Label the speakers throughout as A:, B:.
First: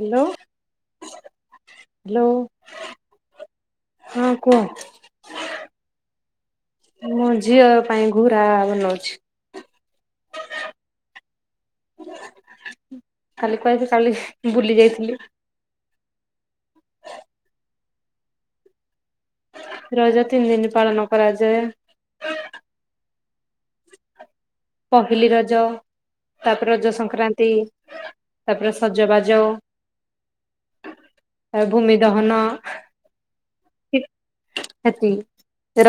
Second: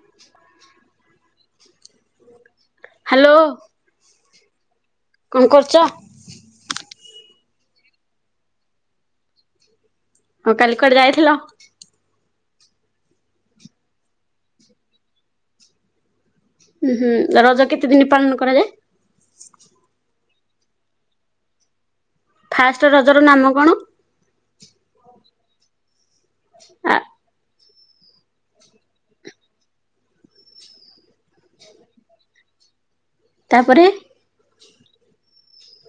A: Hello hello.
B: Hello
A: ହଁ କୁହ।
B: କଣ କରୁଚ?
A: ମୋ ଝିଅ ପାଇଁ ଘୁରା ବନଉଚି।
B: ହଁ କାଲି କୁଆଡେ ଯାଇଥିଲ?
A: କାଲି କୁଆଦେ ଯାଇଥିଲି, କାଲି ବୁଲି ଯାଇଥିଲି।
B: ଉ ହୁଁ ରଜ କେତେ ଦିନ ପାଳନ କରାଯାଏ?
A: ରଜ ତିନି ଦିନ ପାଳନ କରାଯାଏ।
B: ଫାଷ୍ଟ ରଜର ନାମ କଣ?
A: ପହିଲି ରଜ, ତାପରେ
B: ଆ
A: ରଜ ସଂକ୍ରାନ୍ତି, ତାପରେ ସଜବାଜ। ଆଉ ଭୂମି ଦହନ
B: ତାପରେ
A: ଏତିକି।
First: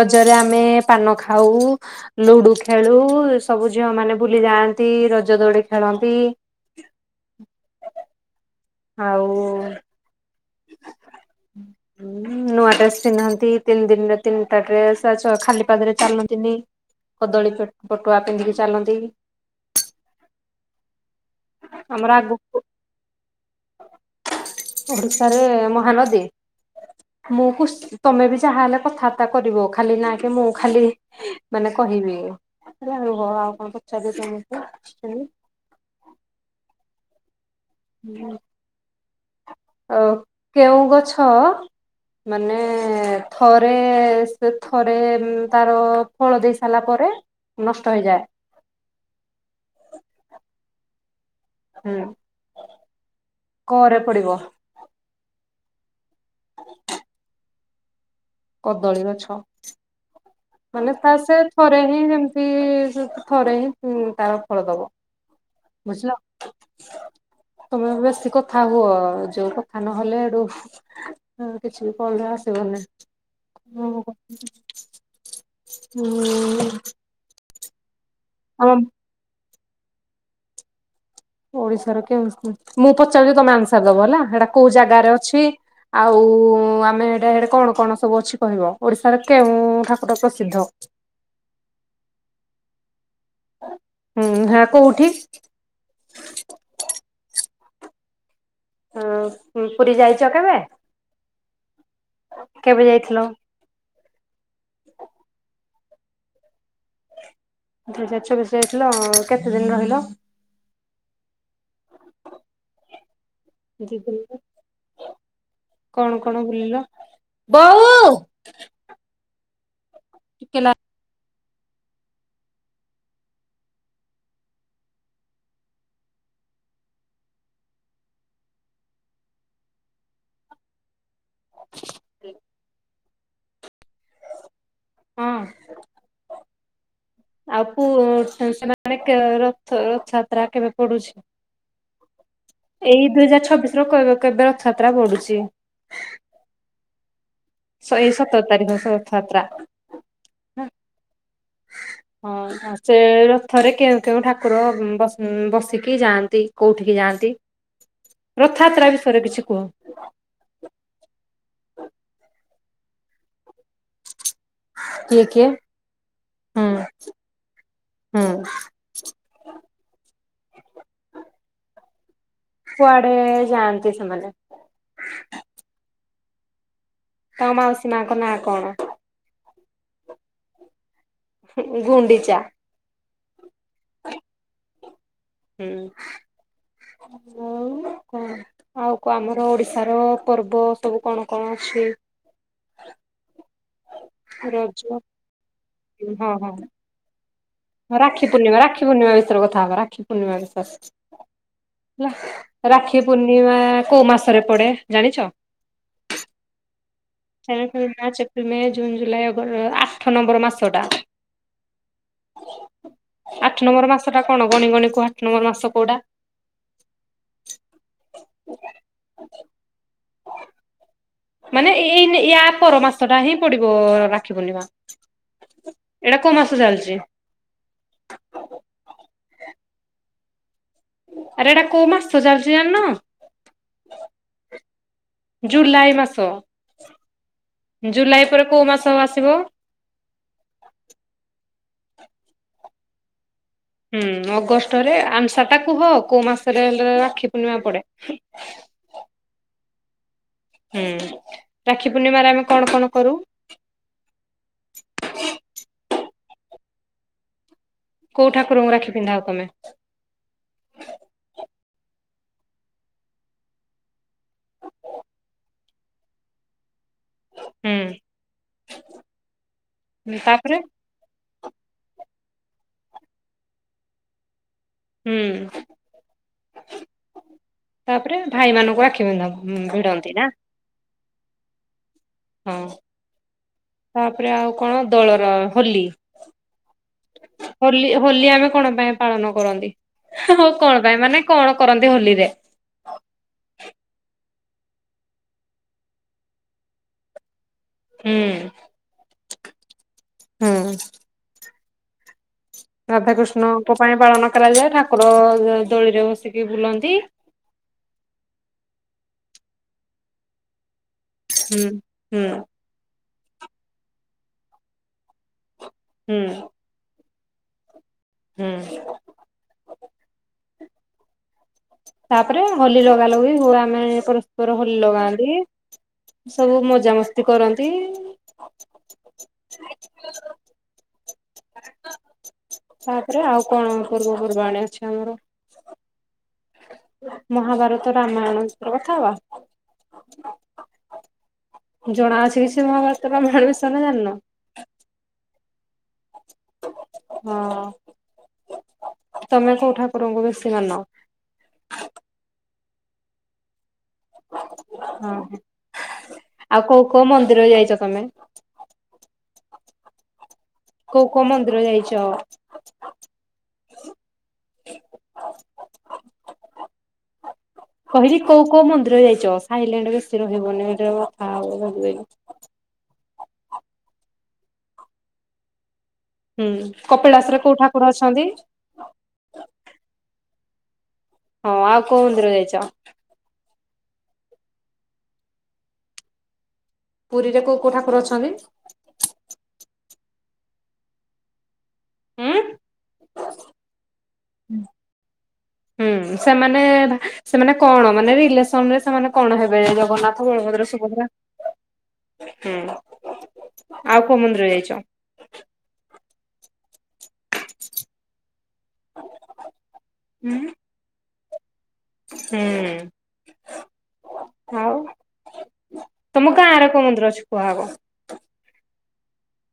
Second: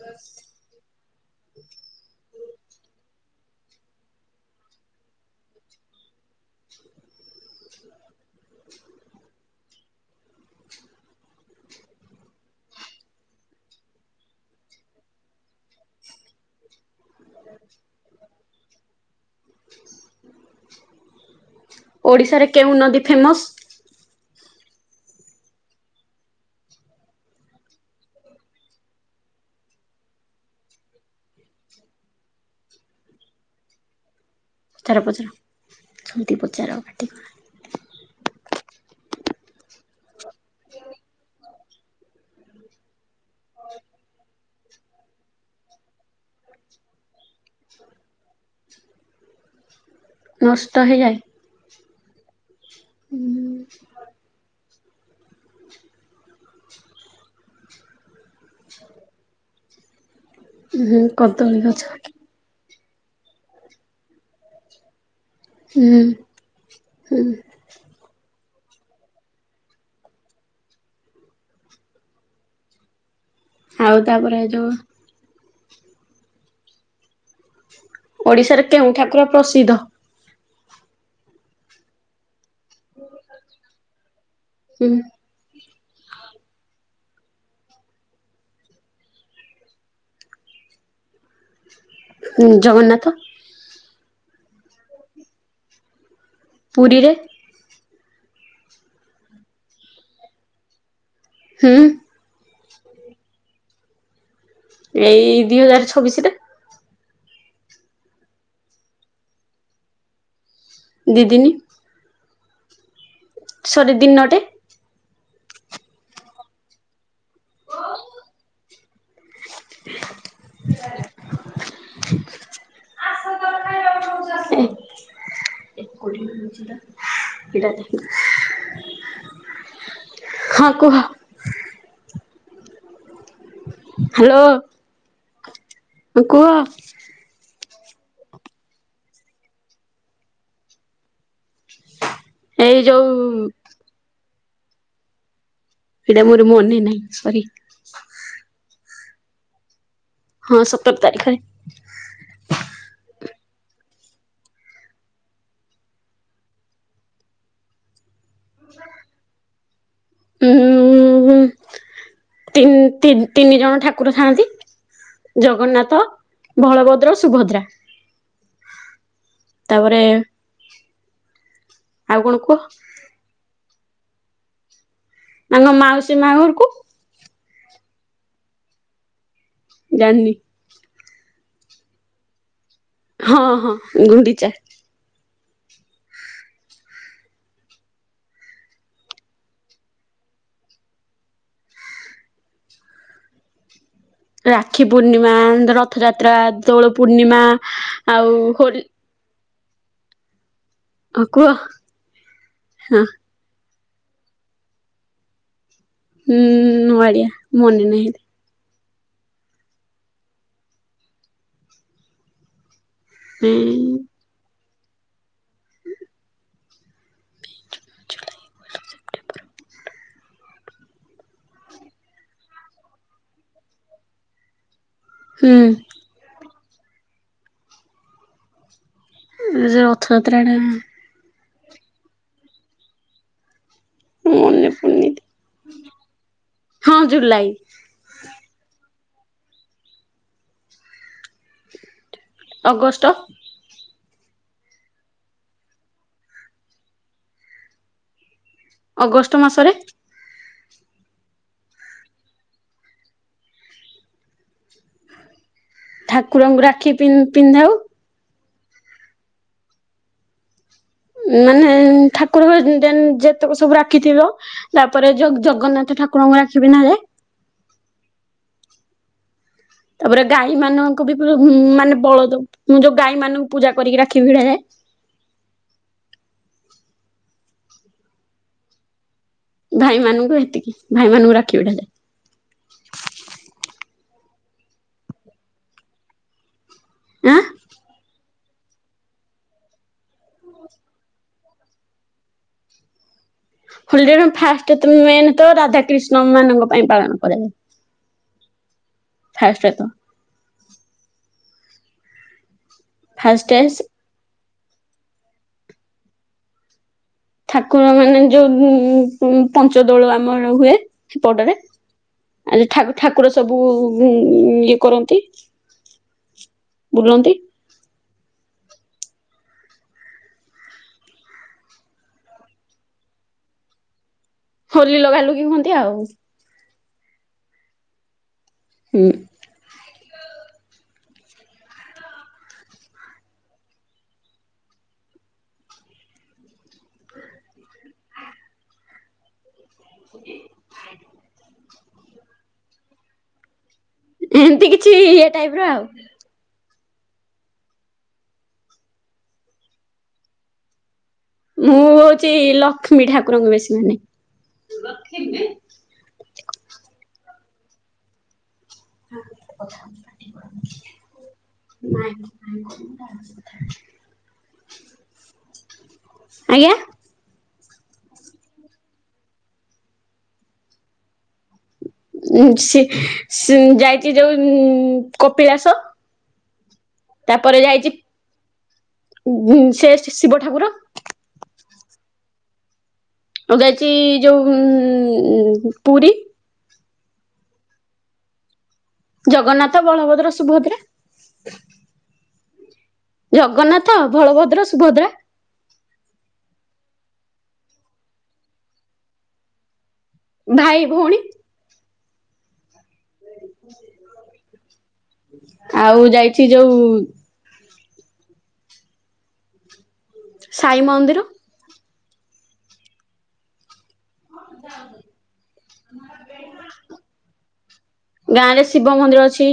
A: ରଜରେ ଆମେ ପାନ ଖାଉ, ଲୁଡୁ ଖେଳୁ, ସବୁ ଝିଅ ମାନେ ବୁଲି ଯାଆନ୍ତି ରଜ ଦୋଳି ଖେଳନ୍ତି। ଆଉ ନୂଆ ଡ୍ରେସ ପିନ୍ଧନ୍ତି, ତିନି ଦିନରେ ତିନିଟା ଡ୍ରେସ ଆଚ ଖାଲି ପାଦରେ ଚାଲନ୍ତିନି। କଦଳୀ ପ-ପଟୁଆ ପିନ୍ଧିକି ଚାଲନ୍ତି। ତମର
B: ଓଡିଶାରେ
A: ଆଗୁକୁ
B: କେଉଁ ନଦୀ ଫେମସ?
A: [unintelligible] ତାରେ ମହାନଦୀ ମୁଁ କୁସ୍। ତମେ ବି ଯାହାହେଲେ କଥାବାର୍ତ୍ତା କରିବ ଖାଲି ନା କି ମୁଁ ଖାଲି ମାନେ କହିବି। ଆଜ୍ଞା ରୁହ ଆଉ କଣ ପଚାରିବ ତୁମେ?
B: ପଚାର ପଚାର ସେମିତି ପଚାର ପାଟି କରନା।
A: ହୁଁ। ଅ କେଉଁ ଗଛ ମାନେ ଥରେ ସେ ଥରେ ତାର ଫଳ ଦେଇ ସାରିଲା ପରେ ନଷ୍ଟ ହେଇଯାଏ।
B: ନଷ୍ଟ ହେଇଯାଏ।
A: ହୁଁ କ ରେ ପଡିବ। [inaudible] କଦଳୀ ଗଛ। ମାନେ
B: ହୁଁ
A: ତା ସେ
B: କଦଳୀ ଗଛ
A: ଥରେ ହିଁ ଯେମତି ସେ ଥରେ ହିଁ ତାର ଫଳ ଦବ।
B: ହୁଁ
A: ବୁଝିଲ।
B: ହୁଁ
A: ତମେ ବେଶୀ କଥା ହୁଅ ଯୋଉ କଥା ନହେଲେ ଏଡୁ ଆଉ କିଛି ବି କଲ୍ ରେ ବି ଆସିବନି।
B: ଆଉ ତାପରେ ଯୋଉ
A: ହୁଁ।
B: ଓଡ଼ିଶାରେ
A: ଆମ
B: କେଉଁ ଠାକୁର ପ୍ରସିଦ୍ଧ?
A: ଓଡିଶାର କେଉଁ ମୁଁ ପଚାରୁଛି ତମେ ଆନ୍ସର ଦବ ହେଲା ସେଟା କୋଉ ଜାଗାରେ ଅଛି? ଆଉ ଆମେ ହେଟେ ହେଟେ କଣ କଣ ସବୁ ଅଛି କହିବ ଓଡିଶାରେ କେଉଁ ଠାକୁର ପ୍ରସିଦ୍ଧ?
B: ଉଁ ଜଗନ୍ନାଥ
A: ହୁଁ ସେଟା କୋଉଠି?
B: ପୁରୀରେ।
A: ଉଁ ହ ପୁରୀ ଯାଇଛ କେବେ?
B: ହୁଁ।
A: କେବେ ଯାଇଥିଲ?
B: ଏଇ ଦିଇ ହଜାର ଛବିଶରେ
A: ଦି ହଜାରେ ଛବିଷ ରେ ଯାଇଥିଲ ଉଁ କେତେ ଦିନ ରହିଲ?
B: ଦି ଦିିନି। ସରି
A: ଦି
B: ଦିନଟେ
A: ଦିନି କଣ କଣ ବୁଲିଲ? ବୋହୁ। ଟିକେ ଲା
B: ଆ [unintelligible] ହଁ କୁହ।
A: ହ
B: ହ୍ୟାଲୋ।
A: ହଁ।
B: କୁହ।
A: ଆଉ ପୁଅ [unintelligible] ରଥଯାତ୍ରା କେବେ ପଡୁଛି? ଏଇ ଦୁଇ ହଜାର ଛବିଶର କେବ କେବେ ରଥଯାତ୍ରା ପଢୁଛି?
B: ସେଇଟା ମୋର ମନେ ନାହିଁ ସରି।
A: ସ ଏଇ ସତର ତାରିଖ ରଥଯାତ୍ରା।
B: ହଁ ସତର ତାରିଖରେ।
A: ହଁ। ସେ ରଥରେ କେଉଁ କେଉଁ ଠାକୁର ବ-ବସିକି ଯାଆନ୍ତି କୋଉଠିକି ଯାଆନ୍ତି? ରଥଯାତ୍ରା ବିଷୟରେ କିଛି କୁହ?
B: ଉଁ ମୁଁ ବି ତି-ତିନି ଜଣ ଠାକୁର ଥାଆନ୍ତି।
A: କିଏ କିଏ
B: ଜଗନ୍ନାଥ
A: ହୁଁ
B: ବଳଭଦ୍ର ସୁଭଦ୍ରା।
A: ହୁଁ
B: ତାପରେ ଆଉ କଣ କୁହ?
A: କଡେ ଯାଆନ୍ତି ସେମାନେ?
B: ତାଙ୍କ ମାଉସୀ ମା ଘରକୁ।
A: ତ ମାଉସୀ ମାଙ୍କ ନାଁ କଣ?
B: ଜାଣିନି।
A: ହୁଁ ଘୁଣ୍ଡିଚା।
B: ହଁ ହଁ ଗୁଣ୍ଡିଚା।
A: ହୁଁ ଆଉ କଣ? ଆଉ କଣ ଆମର ଓଡିଶାର ପର୍ବ ତବୁ କଣ କଣ ଅଛି? ରଜ
B: ରାକ୍ଷୀ ପୂର୍ଣ୍ଣିମା
A: ହଁ
B: ରଥଯାତ୍ରା
A: ହଁ
B: ଦୋଳ ପୂର୍ଣ୍ଣିମା।
A: ରାକ୍ଷୀ
B: ଆଉ
A: ପୂର୍ଣ୍ଣିମା
B: ହୋଲି
A: ରାକ୍ଷୀ ପୂର୍ଣି ବିଷୟରେ କଥା ହବା ରାକ୍ଷୀ ପୂର୍ଣ୍ଣିମା ବିଷୟ
B: କୁହ
A: ହେଲା
B: ହଁ
A: ରାକ୍ଷୀ ପୂର୍ଣ୍ଣିମା କୋଉ ମାସରେ ପଡେ ଜାଣିଛ? [unintelligible]
B: ହୁଁ ନୂଆଳିଆ ମନେ ନାହିଁ
A: ମେ ଜୁନ୍ ଜୁଲାଇ ଅଗ୍ ଆଠ ନମ୍ବର ମାସ ଟା। ଆଠ ନମ୍ବର ମାସଟା କଣ ଗଣିଗଣି କୁହ ଆଠ ନମ୍ବର ମାସଟା କୋଉଟା? ମାନେ ଏଇନେ ୟା ପର ମାସ ଟା ହିଁ ପଡିବ ରାକ୍ଷୀ ପୂର୍ଣ୍ଣିମା।
B: ହୁଁ।
A: ଏଟା କୋଉ ମାସ ଚାଲିଚି।
B: ଉଁ ଯୋଉ ରଥଯାତ୍ରା ଟାଇମ୍
A: ଆରେ ଏଟା କୋଉ ମାସ ଚାଲିଚି ଜାଣିନ।
B: ମନେ ପଡୁନି
A: ଜୁଲାଇ ମାସ।
B: ହଁ ଜୁଲାଇ
A: ଜୁଲାଇ ପରେ କୋଉ ମାସ ଆସିବ।
B: ଅଗଷ୍ଟ।
A: ହୁଁ ଅଗଷ୍ଟରେ ଆନ୍ସାର୍ ଟା କୁହ କୋଉ ମାସରେ ହେଲେ ରାକ୍ଷୀ ପୂର୍ଣ୍ଣିମା ପଡେ।
B: ଅଗଷ୍ଟ ମାସରେ।
A: ହୁଁ ରାକ୍ଷୀ ପୂର୍ଣ୍ଣିମାରେ ଆମେ କଣ କଣ କରୁ।
B: ଠାକୁରଙ୍କୁ ରାକ୍ଷୀ ପିନ୍ ପିନ୍ଧାଉ।
A: କୋଉ ଠାକୁରଙ୍କୁ ରାକ୍ଷୀ ପିନ୍ଧାଅ ତମେ।
B: ଉଁ ମାନେ ଠାକୁର ଘରେ ଜେନ୍ ଯେତକ ସବୁ ରାକ୍ଷୀଥିବ। ତାପରେ ଜଗ ଜଗନ୍ନାଥ ଠାକୁରଙ୍କୁ ରାକ୍ଷୀ ପିନ୍ଧାଯାଏ।
A: ହୁଁ।
B: ତାପରେ ଗାଈ ମାନଙ୍କୁ ବି ପ୍ରଭୁ ଉଁ ମାନେ ବଳଦ ମୁଁ ଯୋଉ ଗାଈ ମାନଙ୍କୁ ପୂଜା କରିକି ରାକ୍ଷୀ ଭିଡା ଯାଏ।
A: ହୁଁ ତାପରେ ଭାଇ ମାନଙ୍କୁ ରାକ୍ଷୀ ବାନ୍ଧାହବ।
B: ଭାଇମାନଙ୍କୁ ହେତିକି ଭାଇମାନାଙ୍କୁ ରାକ୍ଷୀ ଭିଡା ଯାଏ।
A: ହଁ ତାପେରେ ଆଉ କଣ ଦୋଳର ହୋଲି।
B: ଆଁ
A: ହୋଲି ହୋଲି ଆମେ କଣ ପାଇଁ ପାଳନ କରନ୍ତି। ହେ ହୋଉ କଣ ପାଇଁ ମାନେ କଣ କରନ୍ତି ହୋଲିରେ।
B: ହୋଲିଣ ଫାଷ୍ଟ ତ ମେନ୍ ତ ରାଧାକ୍ରିଷ୍ଣ ମାନଙ୍କ ପାଇଁ ପାଳନ କରାଯାଏ।
A: ହୁଁ।
B: [unintelligible]
A: ହୁଁ। ରାଧାକୃଷ୍ଣଙ୍କ
B: ଫାଷ୍ଟ
A: ପାଇଁ ପାଳନ କରାଯାଏ। ଠାକୁର ଦୋ ଦୋଳିରେ ବସିକି ବୁଲନ୍ତି।
B: ଠାକୁର ମାନେ ଯୋଉ ଉଁ ପ ପଞ୍ଚଦୋଳ ଆମର ହୁଏ। ହେପଟରେ
A: ହୁଁ ହୁଁ
B: ଆଜି ଠାକ ଠାକୁର ସବୁ ଉଁ ଇଏ କରନ୍ତି।
A: ହୁଁ।
B: ବୁଲନ୍ତି।
A: ହୁଁ। ତାପରେ ହୋଲି ଲଗାଲଗି ହୁଏ ଆମେ ପରସ୍ପର ହୋଲି
B: ଲଗା
A: ଲଗାନ୍ତି।
B: ଲୁଗି ହୁଅନ୍ତି ଆଉ
A: ସବୁ ମଜା ମସ୍ତି କରନ୍ତି।
B: ହୁଁ।
A: ତାପରେ ଆଉ କଣ ପୂର୍ବପୂର୍ବାଣି ଅଛି ଆମର। ମହାଭାରତ ରାମାୟଣର ବିଷୟରେ କଥା ହବା।
B: [inaudible]
A: ଜଣା ଅଛି କିଛି ମହାଭାରତ ବା ରାମୟାଣ ବିଷୟରେ ନା ଜାଣିନ।
B: ଏମତି କିଛି ଇଏ ଟାଇପ ର ଆଉ।
A: ହଁ ତମେ କୋଉ ଠାକୁରଙ୍କୁ ବେଶୀ ମାନ।
B: ମୁଁ ହୋଉଚି ଲ କ୍ଷ୍ମୀ ଠାକୁରଙ୍କୁ ବେଶୀ ମାନେ।
A: ହଁ ଆଉ କୋଉ କୋଉ ମନ୍ଦିର ଯାଇଚ ତମେ। କୋଉ କୋଉ
B: ନାଇଁ
A: ମନ୍ଦିର ଯାଇଛ?
B: [unintelligible]
A: [inaudible]
B: ଆଜ୍ଞା।
A: କହିଲି କୋଉ କୋଉ ମନ୍ଦିର ଯାଇଚ ସାଇଲେଣ୍ଟ ବେଶି ରହିବନି [unintelligible] କଥା ହବ ବେଗି ବେଗି।
B: ଉଁ ସିଏ ସି ଯାଇଚି ଯୋଉ ଉଁ କପିଳାସ।
A: ହୁଁ କପିଳାସରେ
B: ତାପରେ
A: କୋଉ
B: ଯାଇଛି
A: ଠାକୁର ଅଛନ୍ତି?
B: ସେ ଶିବ ଠାକୁର।
A: ହଁ ଆଉ କୋଉ ମନ୍ଦିର ଯାଇଚ?
B: ମୁଁ ଯାଇଚି ଯୋଉ ଉଁ ପୁରୀ।
A: ପୁରୀରେ କୋଉ କୋଉ ଠାକୁର ଅଛନ୍ତି?
B: ଜଗନ୍ନାଥ, ବଳଭଦ୍ର, ସୁଭଦ୍ରା।
A: ଉଁ।
B: ଜଗନ୍ନାଥ, ବଳଭଦ୍ର, ସୁଭଦ୍ରା।
A: ହୁଁ ସେମାନେ ସେମାନେ କଣ ମାନେ ରିଲେସନରେ ସେମାନେ କଣ ହେବେ ଜଗନ୍ନାଥ ଜଗନ୍ନାଥ, ବଳଭଦ୍ର,
B: ଭାଇ
A: ସୁଭଦ୍ରା
B: ଭଉଣୀ
A: ହୁଁ ଆଉ କଉ ମନ୍ଦିର ଯାଇଚ?
B: ଆଉ ଯାଇଚି ଯଉ
A: ଉଁ।
B: ସାଇ ମନ୍ଦିର।
A: ହୁଁ ଉଁ। ଆଉ ତମ ଗାଁରେ କଉ ମନ୍ଦିର ଅଛି କୁହ ଆଗ?
B: ଗାଁ ରେ ଶିବ ମନ୍ଦିର ଅଛି,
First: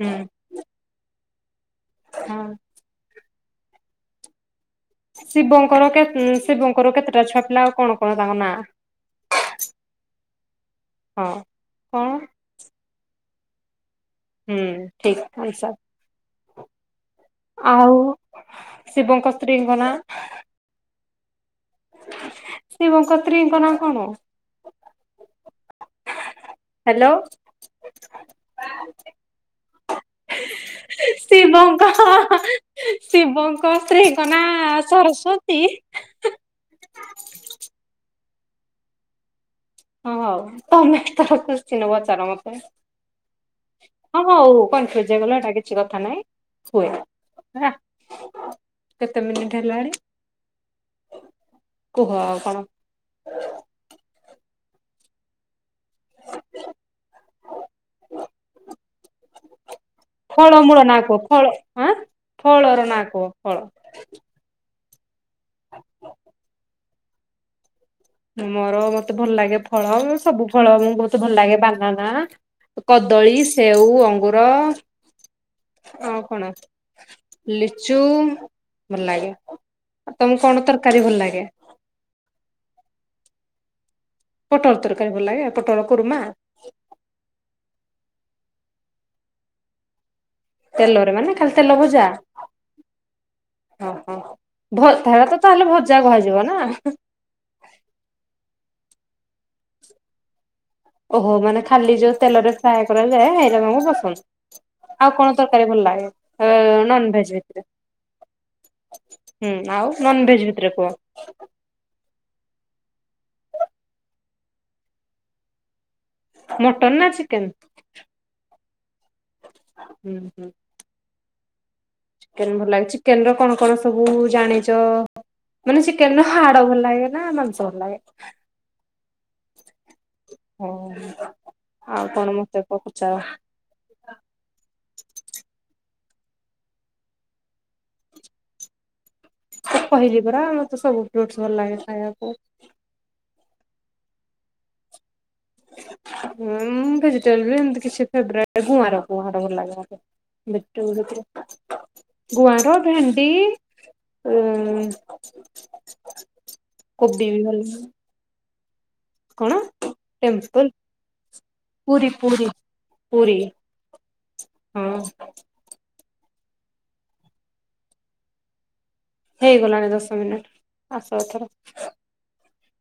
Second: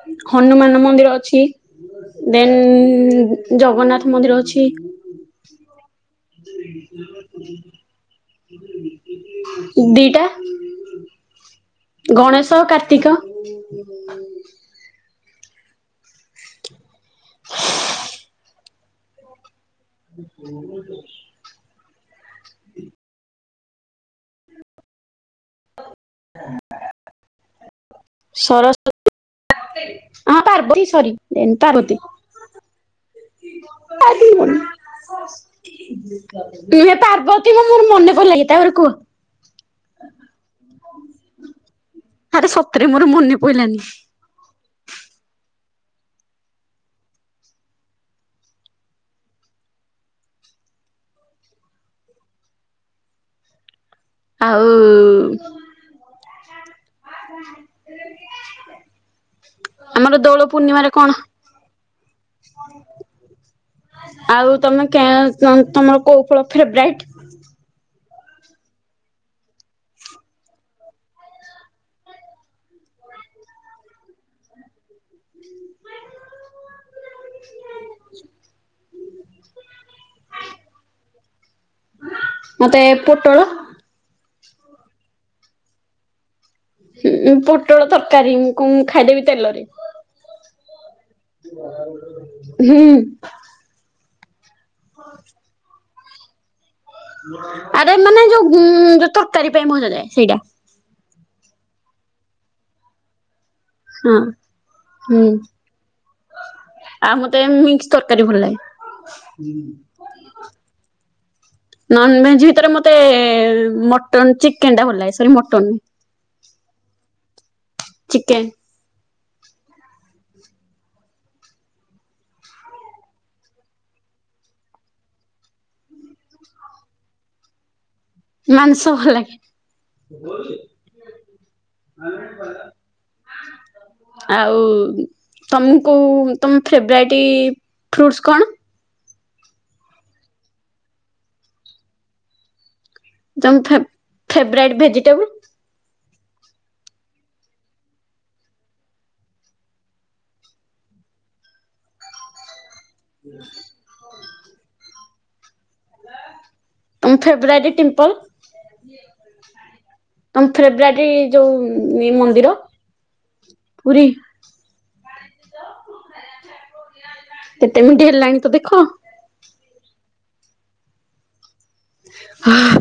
A: ହୁଁ।
B: ହନୁମାନ ମନ୍ଦିର ଅଛି,
A: ହଁ।
B: ଦେନ୍ ଜଗନ୍ନାଥ ମନ୍ଦିର ଅଛି।
A: ଶିବଙ୍କର କେତ୍ ହୁଁ ଶିବଙ୍କର କେତେଟା ଛୁଆ ପିଲା ଆଉ କଣ କଣ ତାଙ୍କ ନାଁ?
B: ଦିଟା
A: ହଁ କଣ?
B: ତ କାର୍ତ୍ତିକ। [inaudible]
A: ହୁଁ ଠିକ ସେ ଆଉ ଶିବଙ୍କ ସ୍ତ୍ରୀଙ୍କ ନାଁ?
B: ହ ହୁ [unintelligible]
A: ଶିବଙ୍କ ସ୍ତ୍ରୀଙ୍କ ନାଁ କଣ? ହାଲୋ।
B: ସରସ୍ଵତୀ ହଁ ପାର୍ବତୀ ସରି
A: ଶିବଙ୍କ
B: ପାର୍ବତୀ।
A: ଶିବଙ୍କ ସ୍ତ୍ରୀଙ୍କନା ସରସ୍ଵତୀ?
B: ନୁହେଁ ପାର୍ବତୀ ମ ମୋର ମନେ ପଡିଲାନି ତାପରେ କୁହ।
A: ହଁ ହଉ ତମେ ଏଥର କୁସ୍ଚିନ ପଚାର
B: ଆରେ
A: ମତେ।
B: ସତରେ ମୋର ମନେ ପଇଲାନି
A: ହଁ ହଉ କନଫ୍ୟୁଜ ହେଇଗଲ ହେଟା କିଛି କଥା ନାଇଁ ହୁଏ ହେଲା। କେତେ ମିନିଟ ହେଲାଣି। କୁହ ଆଉ କଣ।
B: ଆଉ ଉ। ହ [inaudible]
A: ଫଳ ମୂଳ ନା
B: କଣ
A: କୁହ ଫଳ ଆଁ ଫଳର ନାଁ କୁହ ଫଳ?
B: ଆଉ ତମେ କାଁ ତମର କୋଉ ଫଳ ଫେବରାଇଟ୍?
A: ମୋର ମତେ ଭଲ ଲାଗେ ଫଳ ସବୁ ଫଳ ମୁଁ ବହୁତ ଭଲ ଲାଗେ ବାନାନା କଦଳୀ, ସେଉ, ଅଙ୍ଗୁର। ଆଉ କଣ ଲିଚୁ ଭଲ ଲାଗେ। ଆଉ ତମକୁ କଣ ତରକାରୀ ଭଲ ଲାଗେ?
B: ମତେ ପୋଟଳ
A: ପୋଟଳ ତରକାରୀ ଭଲ ଲାଗେ ଆଉ ପୋଟଳ କୁର୍ମା।
B: ହୁଁ ପୋଟଳ ତରକାରୀ କଁ ଖାଇଦେବି ତେଲରେ।
A: ତେଲରେ ମାନେ? ଖାଲି ତେଲ
B: ହୁଁ [unintelligible]
A: ଓହୋ ଭ ହେରାତ ତାହେଲେ ଭଜା କୁହାଯିବ ନା?
B: ଆରେ ମାନେ ଯୋଉଁ ଗୁଁ ଯୋଉ ତରକାରୀ ପାଇଁ ଭଜାଯାଏ ସେଇଟା।
A: ଓହୋ ମାନେ ଖାଲି ଯୋଉ ତେଲରେ ଫ୍ରାଏ କରାଯାଏ ହେଇରା ତମକୁ ହୁଁ
B: ହଁ।
A: ଆଉ
B: ହୁଁ
A: କଣ ତରକାରୀ ଭଲ ଲାଗେ ଉଁ
B: ଆଉ
A: ନନ ଭେଜ
B: ମତେ
A: ଭିତରେ।
B: ମିକ୍ସ ତରକାରୀ ଭଲ ଲାଗେ।
A: ହୁଁ ଆଉ ନନ ଭେଜ ଭିତରେ କୁହ।
B: ନନଭେଜ ଭିତରେ ମତେ ମଟନ୍ ଚିକେନ ଟା ଭଲ ଲାଗେ ସରି ମଟନ
A: ମଟନ ନା ଚିକେନ?
B: ଚିକେନ୍।
A: ହୁଁ ହୁଁ। ଚିକେନ ଭଲ ଲାଗୁଛି ଚିକେନ ର କଣ କଣ ସବୁ ଜାଣିଚ? ମାନେ ଚିକେନ ହାଡ଼ ଭଲ ଲାଗେ ନା ମାଂସ ଭଲ ଲାଗେ?
B: ମାଂସ ଭଲ ଲାଗେ।
A: ହଁ। ଆଉ କଣ ମତେ ପଚାର?
B: ଆଉ ତମକୁ କଉ ତମ ଫେଭରାଇଟି ଫ୍ରୁଟ୍ସ୍ କଣ?
A: କହିଲି ପରା ମତେ ସବୁ ଫ୍ଲୁଟ ଭଲ ଲାଗେ ଖାଇବାକୁ।
B: ତମ ଫେବ ଫେବରାଇଟ ଭେଜିଟେବୁଲ?
A: ଭେଜିଟେବୁଲ କୁ ଲାଗେ ମତେ। [unintelligible] ଗୁଆର ଭେଣ୍ଡି ଉ
B: ତମ ଫେବ୍ରୀ ଟିମ୍ପଲ?
A: କଣ?
B: ତମ
A: ଟେମ୍ପୁଲ
B: ଫେବରାଇଟ୍ ଯୋଉ
A: ପୁରୀ
B: ମନ୍ଦିର
A: ପୁରୀ ପୁରୀ।
B: ପୁରୀ।
A: ହଁ।
B: କେତେ ମିନିଟ ହେଲାଣି ତ ଦେଖ?
A: ହେଇଗଲାଣି ଦଶ ମିନିଟ ଆସ ଏଥର।
B: ହଁ।